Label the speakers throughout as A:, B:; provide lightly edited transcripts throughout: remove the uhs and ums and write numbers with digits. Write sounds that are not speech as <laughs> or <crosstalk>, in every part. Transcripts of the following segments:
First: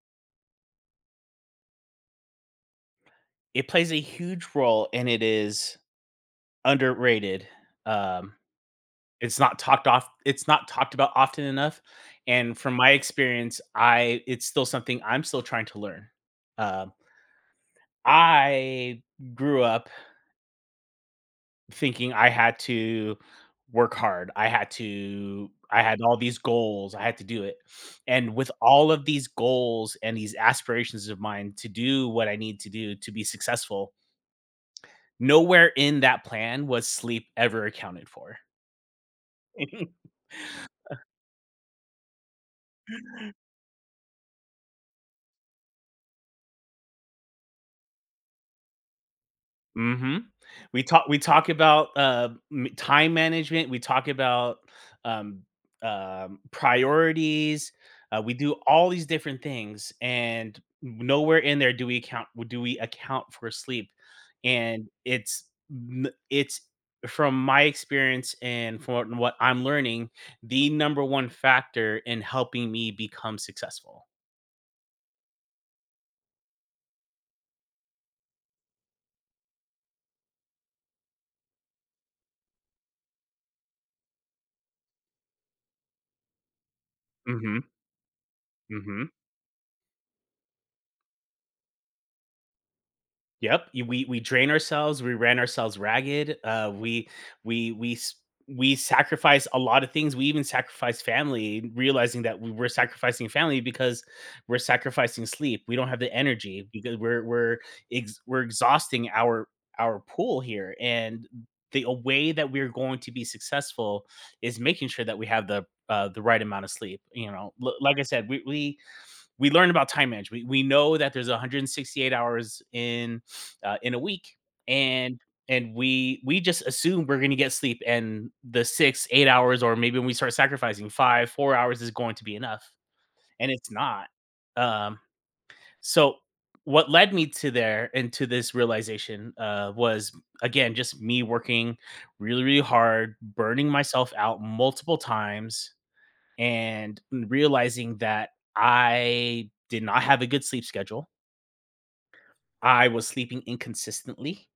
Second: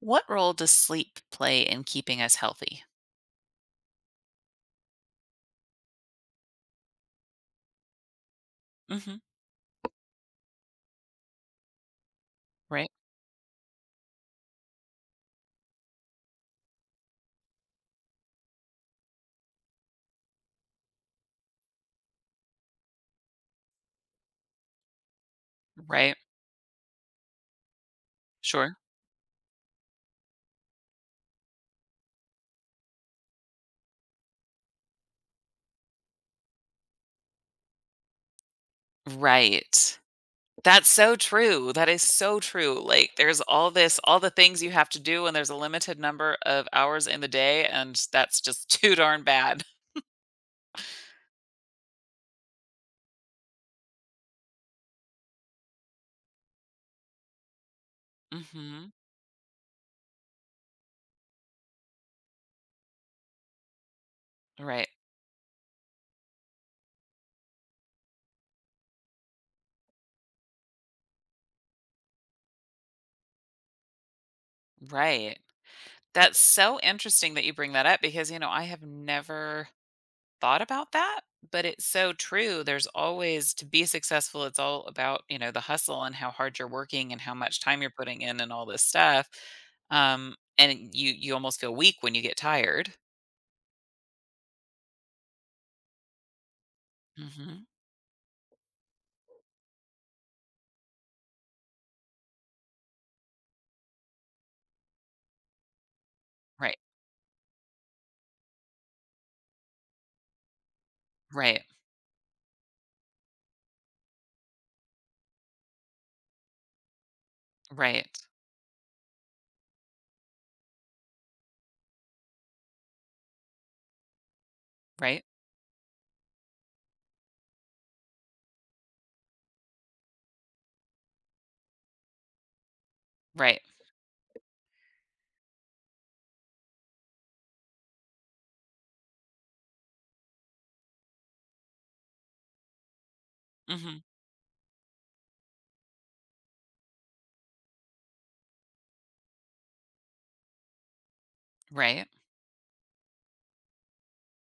A: What role does sleep play in keeping us healthy?
B: It plays a huge role, and it is underrated. Um,
A: Mhm.
B: it's not talked about often enough, and from
A: Right?
B: my experience, I it's still something I'm still trying to learn. Um, I grew up thinking I had to work hard. I had all
A: Right.
B: these goals, I had to do it. And with
A: Sure.
B: all of these goals and these aspirations of mine to do what I need to do to be successful, nowhere in that plan was sleep ever accounted for.
A: Right.
B: <laughs>
A: That's so true. That is so true. Like, there's all this, all the things you have to do, and there's a limited number of hours in the day, and that's just <laughs> too darn bad.
B: Mhm. We talk about, m time management, we talk about, um, priorities, we do all
A: Hmm.
B: these different things, and nowhere in there do we account for sleep, and
A: Right.
B: it's from my experience and from what I'm learning, the number one factor in helping me become successful.
A: Right. That's so interesting that you bring that up because, you know, I have never thought about that, but it's so true. There's always to be successful, it's all about, you know, the hustle and how hard you're working and how much
B: Mhm.
A: time you're putting in and all this
B: Mhm.
A: stuff. And you almost feel weak when you get tired.
B: Yep. Y we drain ourselves, we ran ourselves ragged,
A: Hmm.
B: we we s we sacrifice a lot of things, we even sacrifice family, realizing that we were sacrificing family because we're sacrificing sleep, we don't have the energy
A: Right.
B: because we're exhausting our pool here, and
A: Right.
B: the a way that we're going to be successful is making sure that we have the right amount of sleep, you know? L like I
A: Right.
B: said, we learn about time management. We know that there's 168 hours in a week, and
A: Right.
B: we just assume we're going to get sleep, and the 6-8 hours, or maybe when we start sacrificing five four hours, is going to be enough, and
A: Right.
B: it's not. Um, so what led me to there and to this realization was again just me working really really hard, burning
A: Hmm.
B: myself out multiple times and realizing that I did not have a good sleep schedule.
A: Right.
B: I was sleeping inconsistently.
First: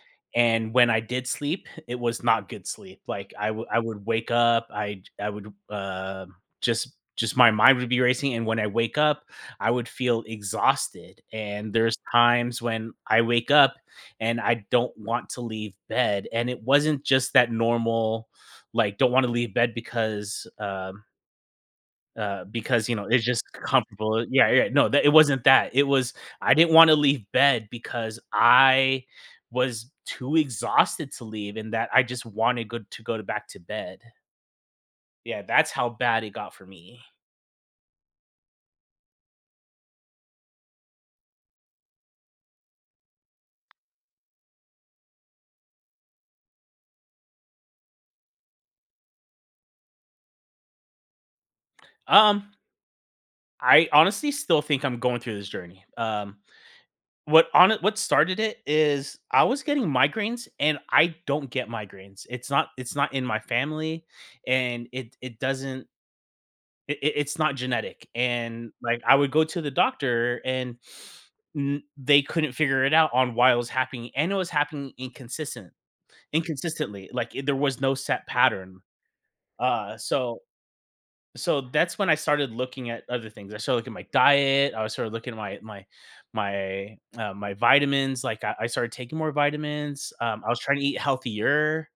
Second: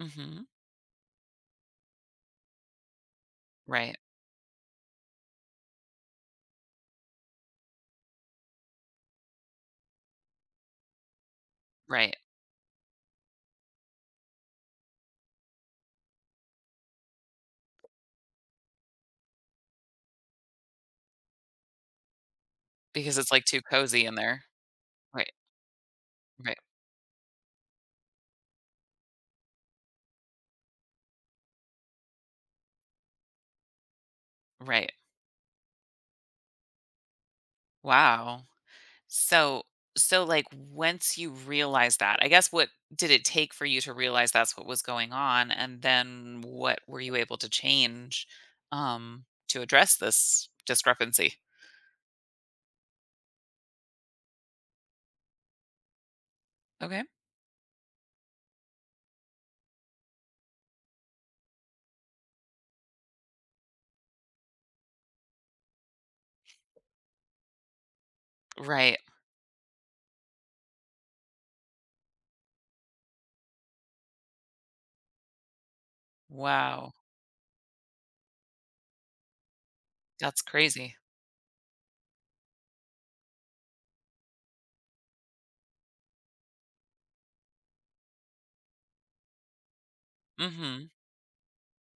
A: Hmm.
B: And when I did sleep, it was not good sleep. Like I would I
A: Right.
B: would wake up, I would just my mind would be racing. And when I wake up, I would feel exhausted. And there's
A: Right.
B: times when I wake up and I don't want to leave bed. And it wasn't just that normal, like don't want to leave bed because
A: Because
B: it's
A: it's
B: just
A: like too cozy
B: comfortable.
A: in there.
B: Yeah, yeah. No, that it
A: Right.
B: wasn't that. It was I
A: Right.
B: didn't wanna leave bed because I was too exhausted to leave and that I just wanted good to go to back to bed.
A: Right.
B: Yeah, that's how bad it got for me.
A: Wow. So, like, once you realize that, I guess what did it take for you to realize that's what was going on, and then what were you able to change to address this discrepancy?
B: Um, I honestly still think I'm going through this journey. Um,
A: Okay.
B: what on it what started it is I was getting migraines and I don't get migraines. It's not in my family and it doesn't It it it's not genetic, and,
A: Right.
B: like, I would go to the doctor and n they couldn't figure it out on why it was happening, and it was happening inconsistent
A: Wow.
B: inconsistently, like, I there was no set pattern. Uh, so
A: That's crazy.
B: so that's when I started looking at other things. I started looking at my diet, I was started looking at my vitamins, like, I started taking more vitamins, I was trying to
A: Mhm.
B: eat healthier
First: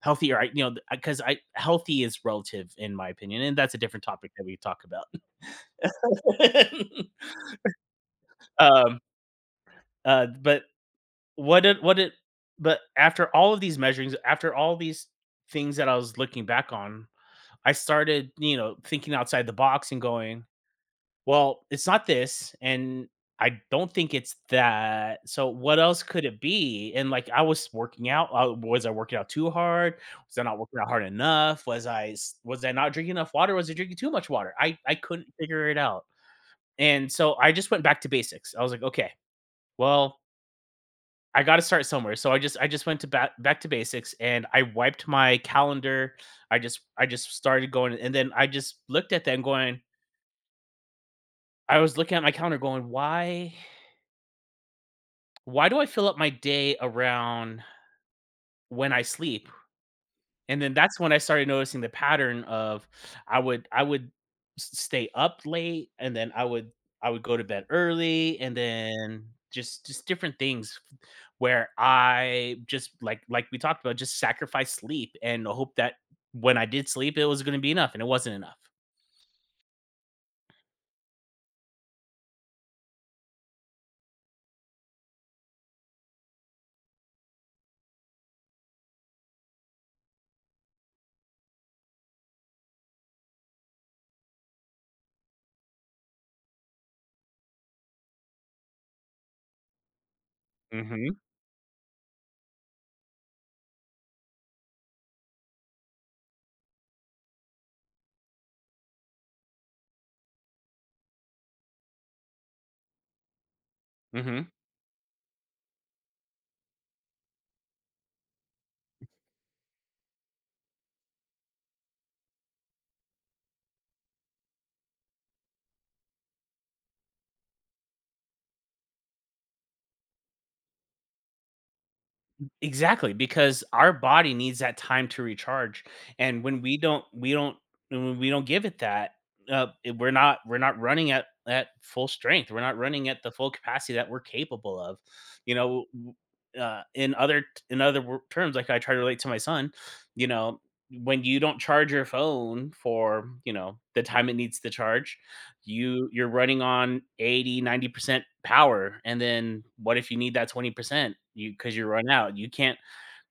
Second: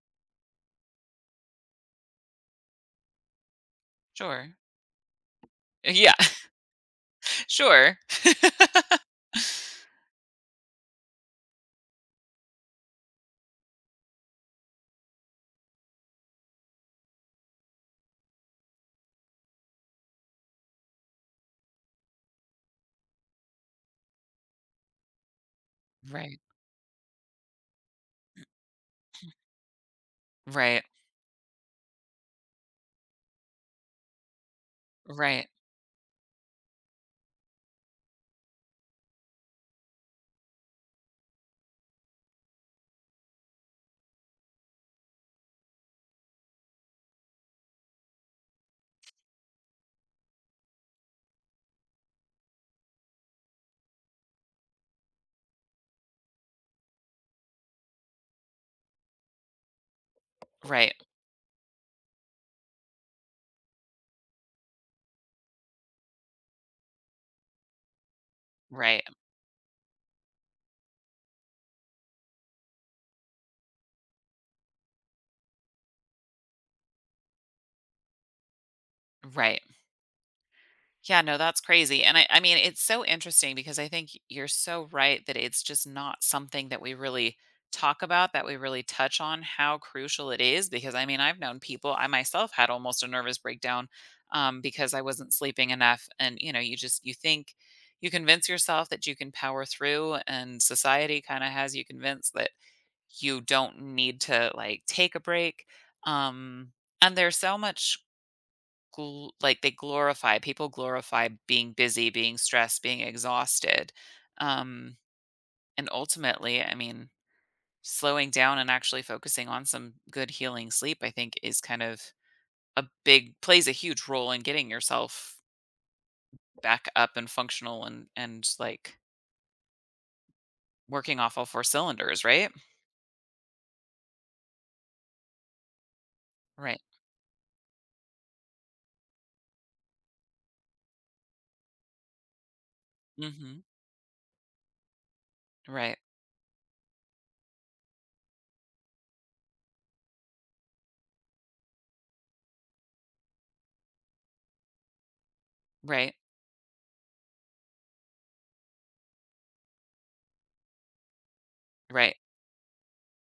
B: healthier, I you know, because I healthy is relative in my opinion, and that's a different topic that we
A: Sure.
B: could talk about.
A: <laughs> Yeah. <laughs>
B: <laughs>
A: Sure. <laughs>
B: Um, but what did but after all of these measurings, after all these things that I was looking back on, I started thinking outside the box and going, well, it's not this, and I don't think it's that. So what else could
A: Right.
B: it be? And like I was working out. Was I working out too hard? Was I not working
A: Right.
B: out hard enough? Was I not drinking enough water? Was I drinking too much water? I couldn't
A: Right.
B: figure it out. And so I just went back to basics. I was like, okay, well, I gotta start somewhere. So I just went to back back to basics and I wiped my calendar. I just started going and then I just looked at them going I was looking at my calendar going, why do I fill up my day around when I sleep. And then
A: Right.
B: that's when I started noticing the pattern of I would s stay up late, and then I would go to bed early, and
A: Right.
B: then just different things where I just like we talked about, just sacrifice sleep and hope that when I did sleep, it was gonna be enough, and it wasn't enough.
A: Right. Yeah, no, that's crazy. And I mean, it's so interesting because I think you're so right that it's just not something that we really talk about, that we really touch on how crucial it is. Because I mean, I've known people, I myself had almost a nervous breakdown because I wasn't sleeping enough. And, you know, you just, you think, you convince yourself that you can power through, and
B: Mhm,
A: society kind of has you convinced that you don't need to, like, take a break. Um, and there's so much, like, they glorify, people glorify being busy, being stressed, being exhausted,
B: mhm.
A: um and ultimately, I mean, slowing down and actually focusing on some good healing sleep, I think, is kind of a big plays a huge role in getting yourself back up and functional, and like working off all four cylinders, right?
B: Exactly, because our body needs that time to recharge, and when we
A: Right.
B: don't we don't when we don't give it that, we're not running at full strength. We're not running at the full
A: Hmm.
B: capacity that we're capable of. You know,
A: Right.
B: in other terms, like I try to relate to my son, you know, when you don't charge your phone for the time it needs to charge, you
A: Right.
B: you're running on 80-90% power, and then what if you need that 20% you because you run
A: Right.
B: out, you can't,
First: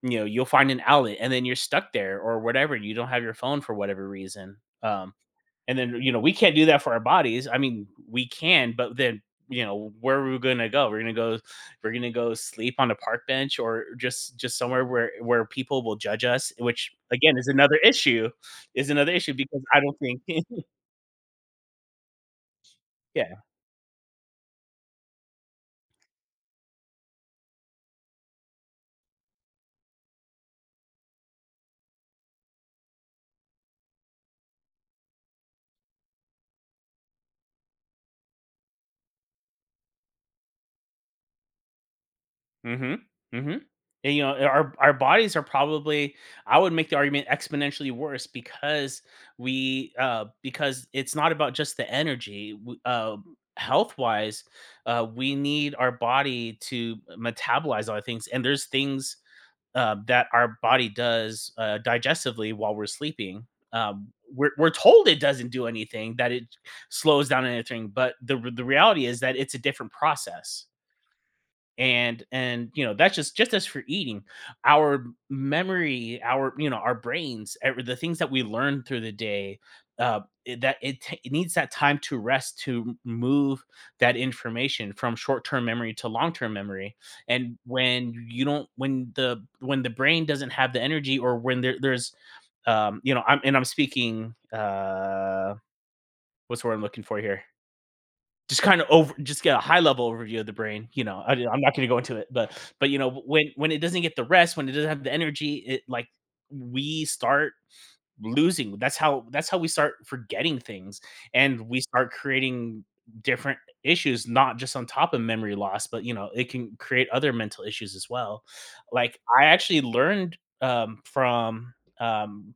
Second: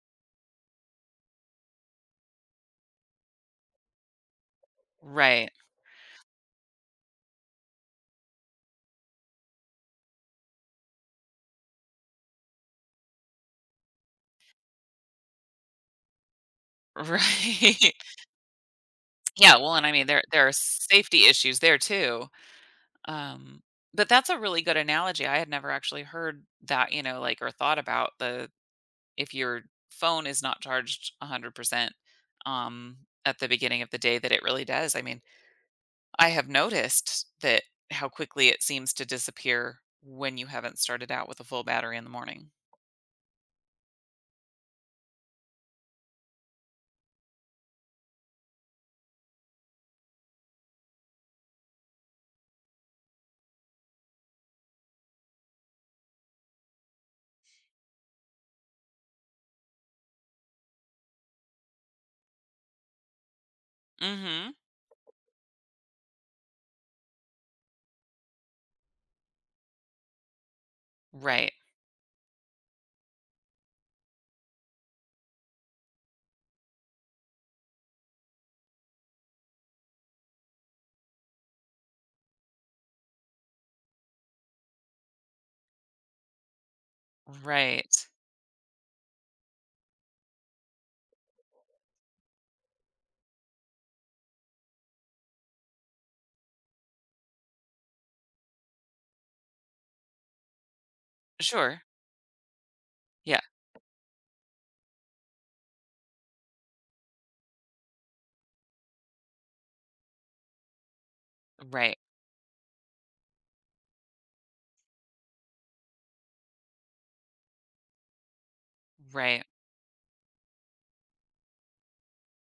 B: you'll find an outlet and then you're stuck there or whatever, you don't have your phone for whatever reason, um
A: Right.
B: and then, we can't do that for our bodies. I mean, we can, but then, where are we gonna go? We're gonna go sleep on a park bench or just somewhere where people will judge us, which again is another
A: Right. <laughs>
B: issue
A: Yeah,
B: because
A: well,
B: I
A: and I
B: don't
A: mean,
B: think.
A: there
B: <laughs>
A: are safety issues there, too.
B: Yeah.
A: Um, but that's a really good analogy. I had never actually heard that, you know, like, or thought about the if your phone is not charged 100% um at the beginning of the day, that it really does. I mean, I have noticed that how quickly it seems to disappear when you haven't started out with a full battery in the morning.
B: Mhm. Mhm. And, our bodies are probably, I would make the argument, exponentially worse because we because it's not about just the energy. Health-wise, we need our body to metabolize all the things, and there's things that our body does digestively while we're sleeping. Um we're,
A: Mhm.
B: we're told it doesn't do anything, that it slows down anything, but the reality is that it's a different process,
A: Right.
B: and that's just as for eating. Our memory, our you know our brains, the things that we learn through the day, it needs that time to rest, to move that information from short-term memory to long-term memory. And
A: Right.
B: when you don't when the brain doesn't have the energy, or when there's, I'm speaking, what's the word I'm looking for here, just kind of over just get a high level overview of the brain. I'm not going
A: Sure.
B: to go into it, but
A: Yeah.
B: when it doesn't get the rest, when it doesn't have the energy, it like we start losing. That's how we start forgetting things, and we
A: Right.
B: start creating different issues, not just on top of memory loss, but it can create other mental issues as well. Like
A: Right.
B: I actually um from um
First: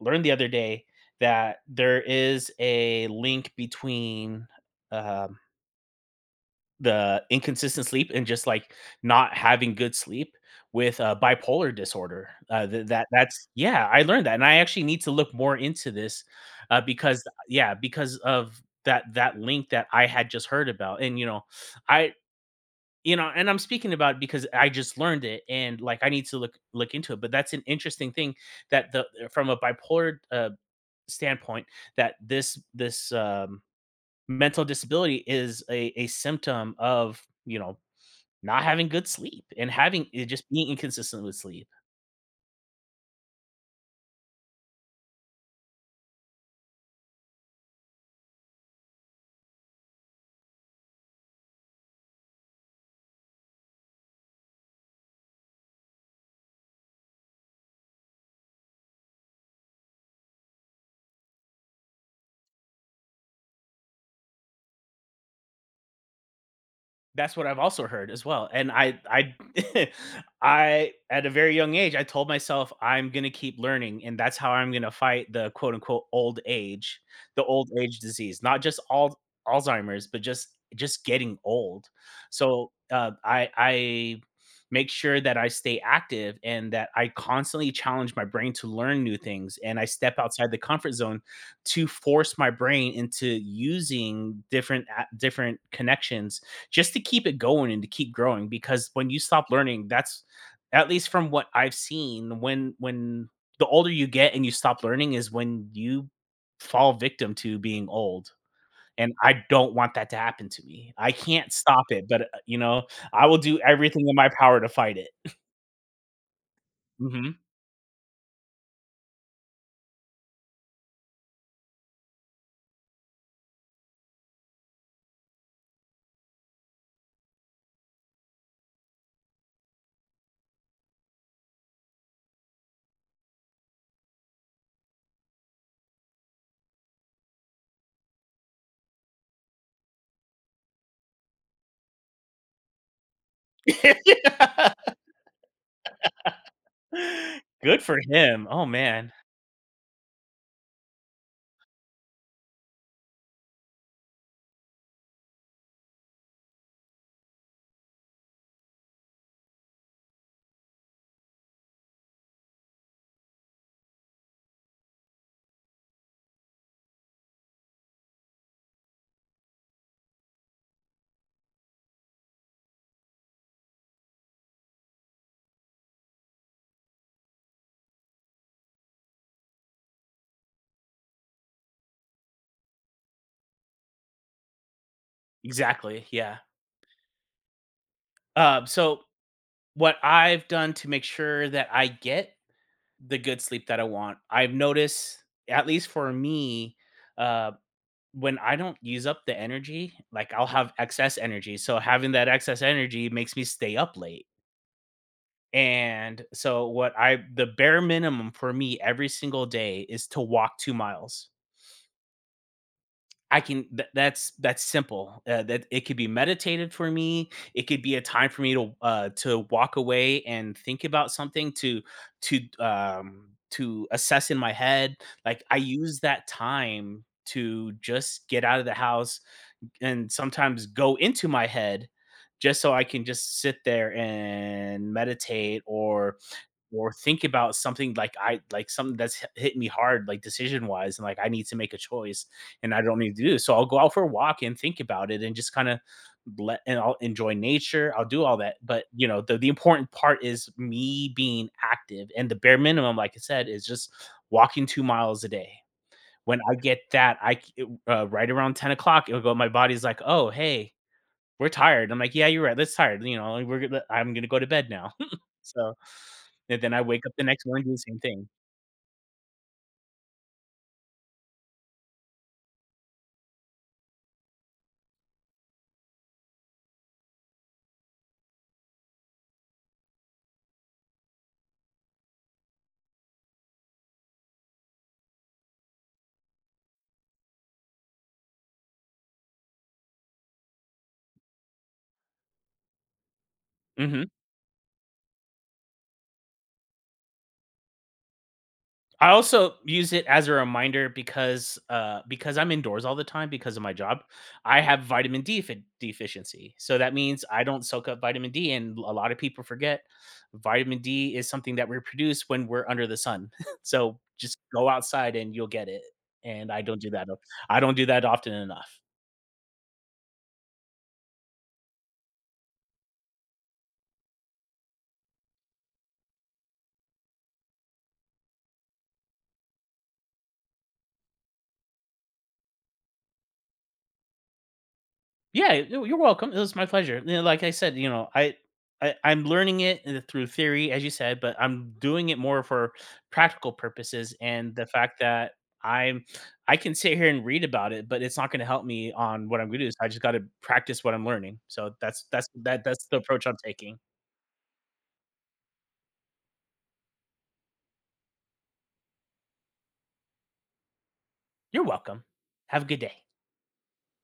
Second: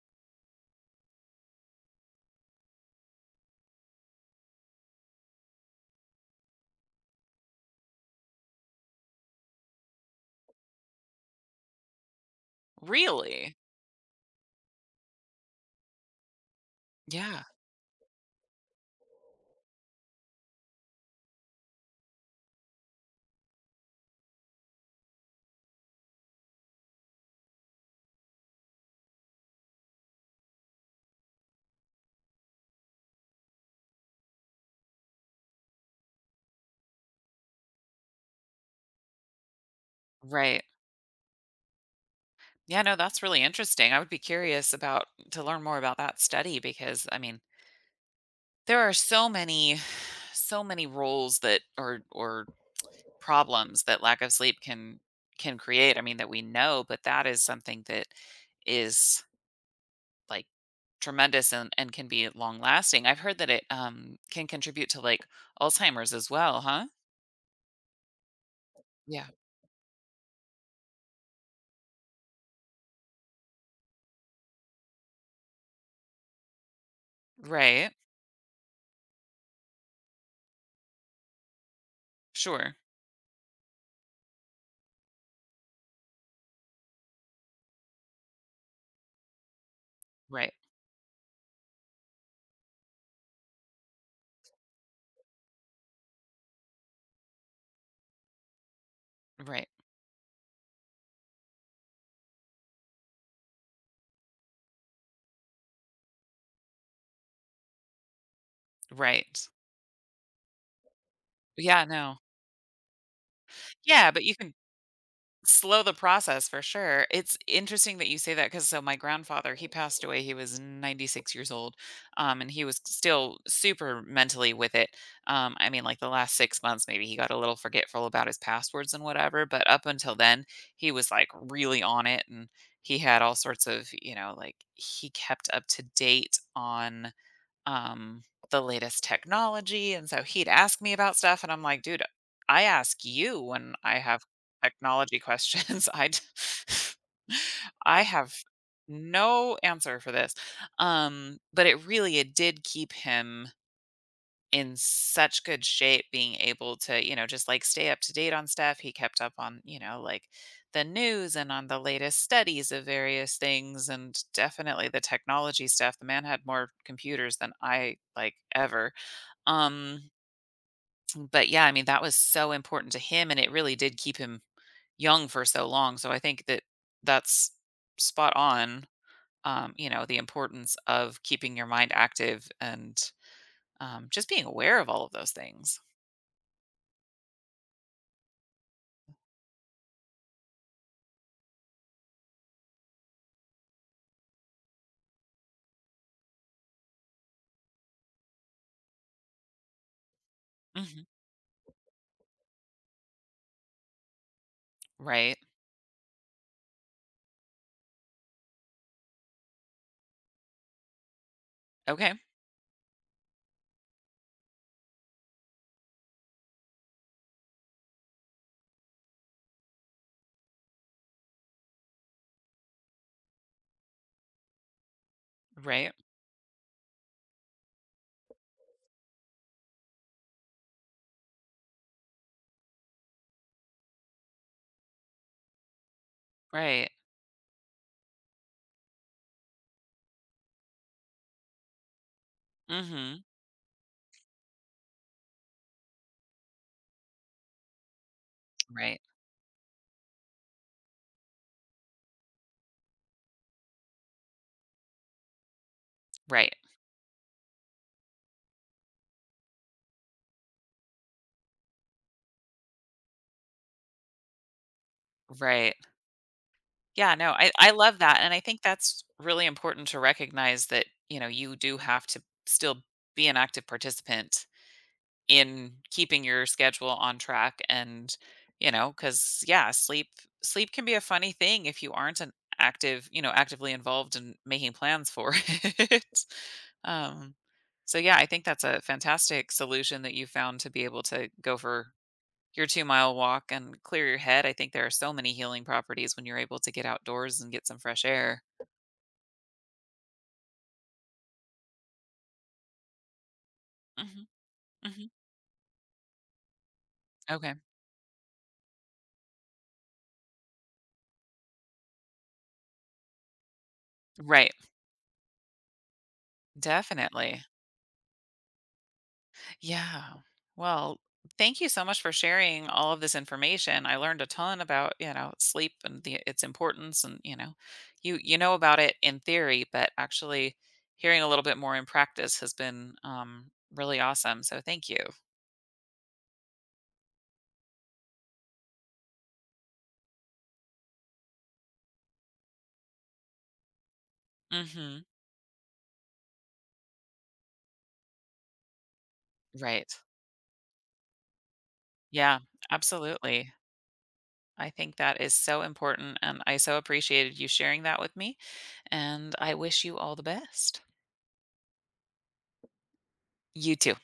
B: learned the other day that there is a link between um the inconsistent sleep and just, like, not having good sleep with, bipolar disorder. Th that that's
A: Really?
B: yeah, I learned that, and I actually need to look more into this, because
A: Yeah.
B: yeah, because of that link that I had just heard about, and, I and I'm speaking about it because I just learned it, and, like, I need to look into it, but that's an interesting thing that the from a bipolar, standpoint, that this mental disability is a symptom of, you know, not having good sleep and having it just
A: Right.
B: being inconsistent with sleep.
A: Yeah, no, that's really interesting. I would be curious about to learn more about that study because, I mean, there are so many, roles that, or problems that lack of sleep can create, I mean, that we know, but that is something that is like tremendous and, can be long lasting. I've heard that it can contribute to, like, Alzheimer's as well, huh?
B: That's what I've also heard as well, and I
A: Yeah.
B: I <laughs> I, at a very young age, I told myself I'm gonna keep learning, and that's how I'm gonna fight the quote unquote old age, the old
A: Right.
B: age disease, not just all Alzheimer's, but just getting old. So
A: Sure.
B: uh, I I make sure that I stay active and that I constantly challenge my brain to learn new things, and I step outside
A: Right.
B: the comfort zone to force my brain into using different connections just to keep it going and to keep growing, because when you stop
A: Right.
B: learning, that's, at least from what I've seen, when the older you get and you stop learning is when you fall victim to being old. And I
A: Right.
B: don't want that to happen to me. I can't stop
A: Yeah,
B: it,
A: no.
B: but I will do everything
A: Yeah,
B: in
A: but
B: my
A: you can
B: power to fight it.
A: slow the process for sure.
B: Hmm.
A: It's interesting that you say that because so my grandfather, he passed away, he was 96 years old, and he was still super mentally with it. I mean, like, the last 6 months, maybe he got a little forgetful about his passwords and whatever, but up until then, he was, like, really on it, and he had all sorts of, you know, like, he kept up to date on, um, the latest technology. And so he'd ask me about stuff, and I'm like, dude, I ask you when I have
B: <laughs>
A: technology questions. <laughs>
B: Good
A: <laughs>
B: for
A: I have
B: him. Oh man.
A: no answer for this. But it really, it did keep him in such good shape, being able to, you know, just like stay up to date on stuff. He kept up on, you know, like, the news and on the latest studies of various things and definitely the technology stuff. The man had more computers than I, like, ever. Um but yeah, I mean, that was so important to him, and it really did keep him young for so long. So I think that that's spot on. The importance of keeping your mind active, and just being aware of all of those things.
B: Exactly, yeah. So what I've done to make sure that I get the good sleep that I want. I've noticed, at least for me, uh, when I don't use up the energy, like I'll have
A: Mhm.
B: excess energy. So having that excess energy makes me stay up late.
A: Right.
B: And so what I the bare minimum for me every single day is to walk 2 miles.
A: Okay.
B: I can th- that's simple. That it could be meditated for me. It could be a time for me to walk away and think about something to to assess in my head. Like I
A: Right.
B: use that time to just get out of the house and sometimes go into my head just so I can just sit there and meditate or
A: Right.
B: or think about something like I like something that's hit me hard, like decision wise, and like I need to make a choice, and I don't need
A: Mhm.
B: to do this. So I'll go out for a walk and think about it, and just kind of let and I'll enjoy nature. I'll do all that, but
A: Right.
B: the important part is me being active, and the bare minimum, like I said, is just walking 2 miles a day. When I
A: Right.
B: get that, right around 10 o'clock, it'll go. My body's like, oh hey, we're tired. I'm like, yeah, you're right. That's tired. You know, I'm gonna go to bed now. <laughs>
A: Right.
B: so and then I wake up
A: Yeah,
B: the
A: no.
B: next
A: I
B: morning, and
A: I
B: do the
A: love
B: same
A: that,
B: thing.
A: and I think that's really important to recognize that, you know, you do have to still be an active participant in keeping your schedule on track, and, you know, because, yeah, sleep can be a funny thing if you aren't an active you know actively involved in making plans for <laughs> it, um so yeah, I think that's a fantastic solution that you found, to be able to go for your 2-mile walk and clear
B: Mhm.
A: your head. I think there are so many healing properties when you're able to get outdoors and get some fresh air.
B: I also use it as a reminder because, because I'm indoors all the time because of my job,
A: Hmm.
B: I have
A: Hmm.
B: vitamin D fi deficiency. So that means I
A: Okay.
B: don't soak up vitamin D, and a lot of people forget vitamin D is something that we produce when we're under the sun. <laughs> So just
A: Right.
B: go outside and you'll get it, and I don't do that o
A: Definitely.
B: I don't do that often enough.
A: Yeah. Well, thank you so much for sharing all of this information. I learned a ton about, you know, sleep and its importance, and, you know, you know about it in theory, but actually hearing a little bit more in practice has been really awesome. So thank you.
B: Yeah, you're welcome. It was my pleasure. You know, like I said, I'm learning it through theory, as you said, but I'm doing it more for practical purposes. And the fact
A: Mhm.
B: that I'm I can sit here and read about it, but it's not going to help me on what I'm going to do. So I
A: Right.
B: just got to practice what I'm learning. So that's that's
A: Yeah,
B: that that's the approach I'm
A: absolutely.
B: taking.
A: I think that is so important, and I so appreciated you sharing that with me, and I wish you all the best.
B: You're welcome. Have a good day.
A: You too.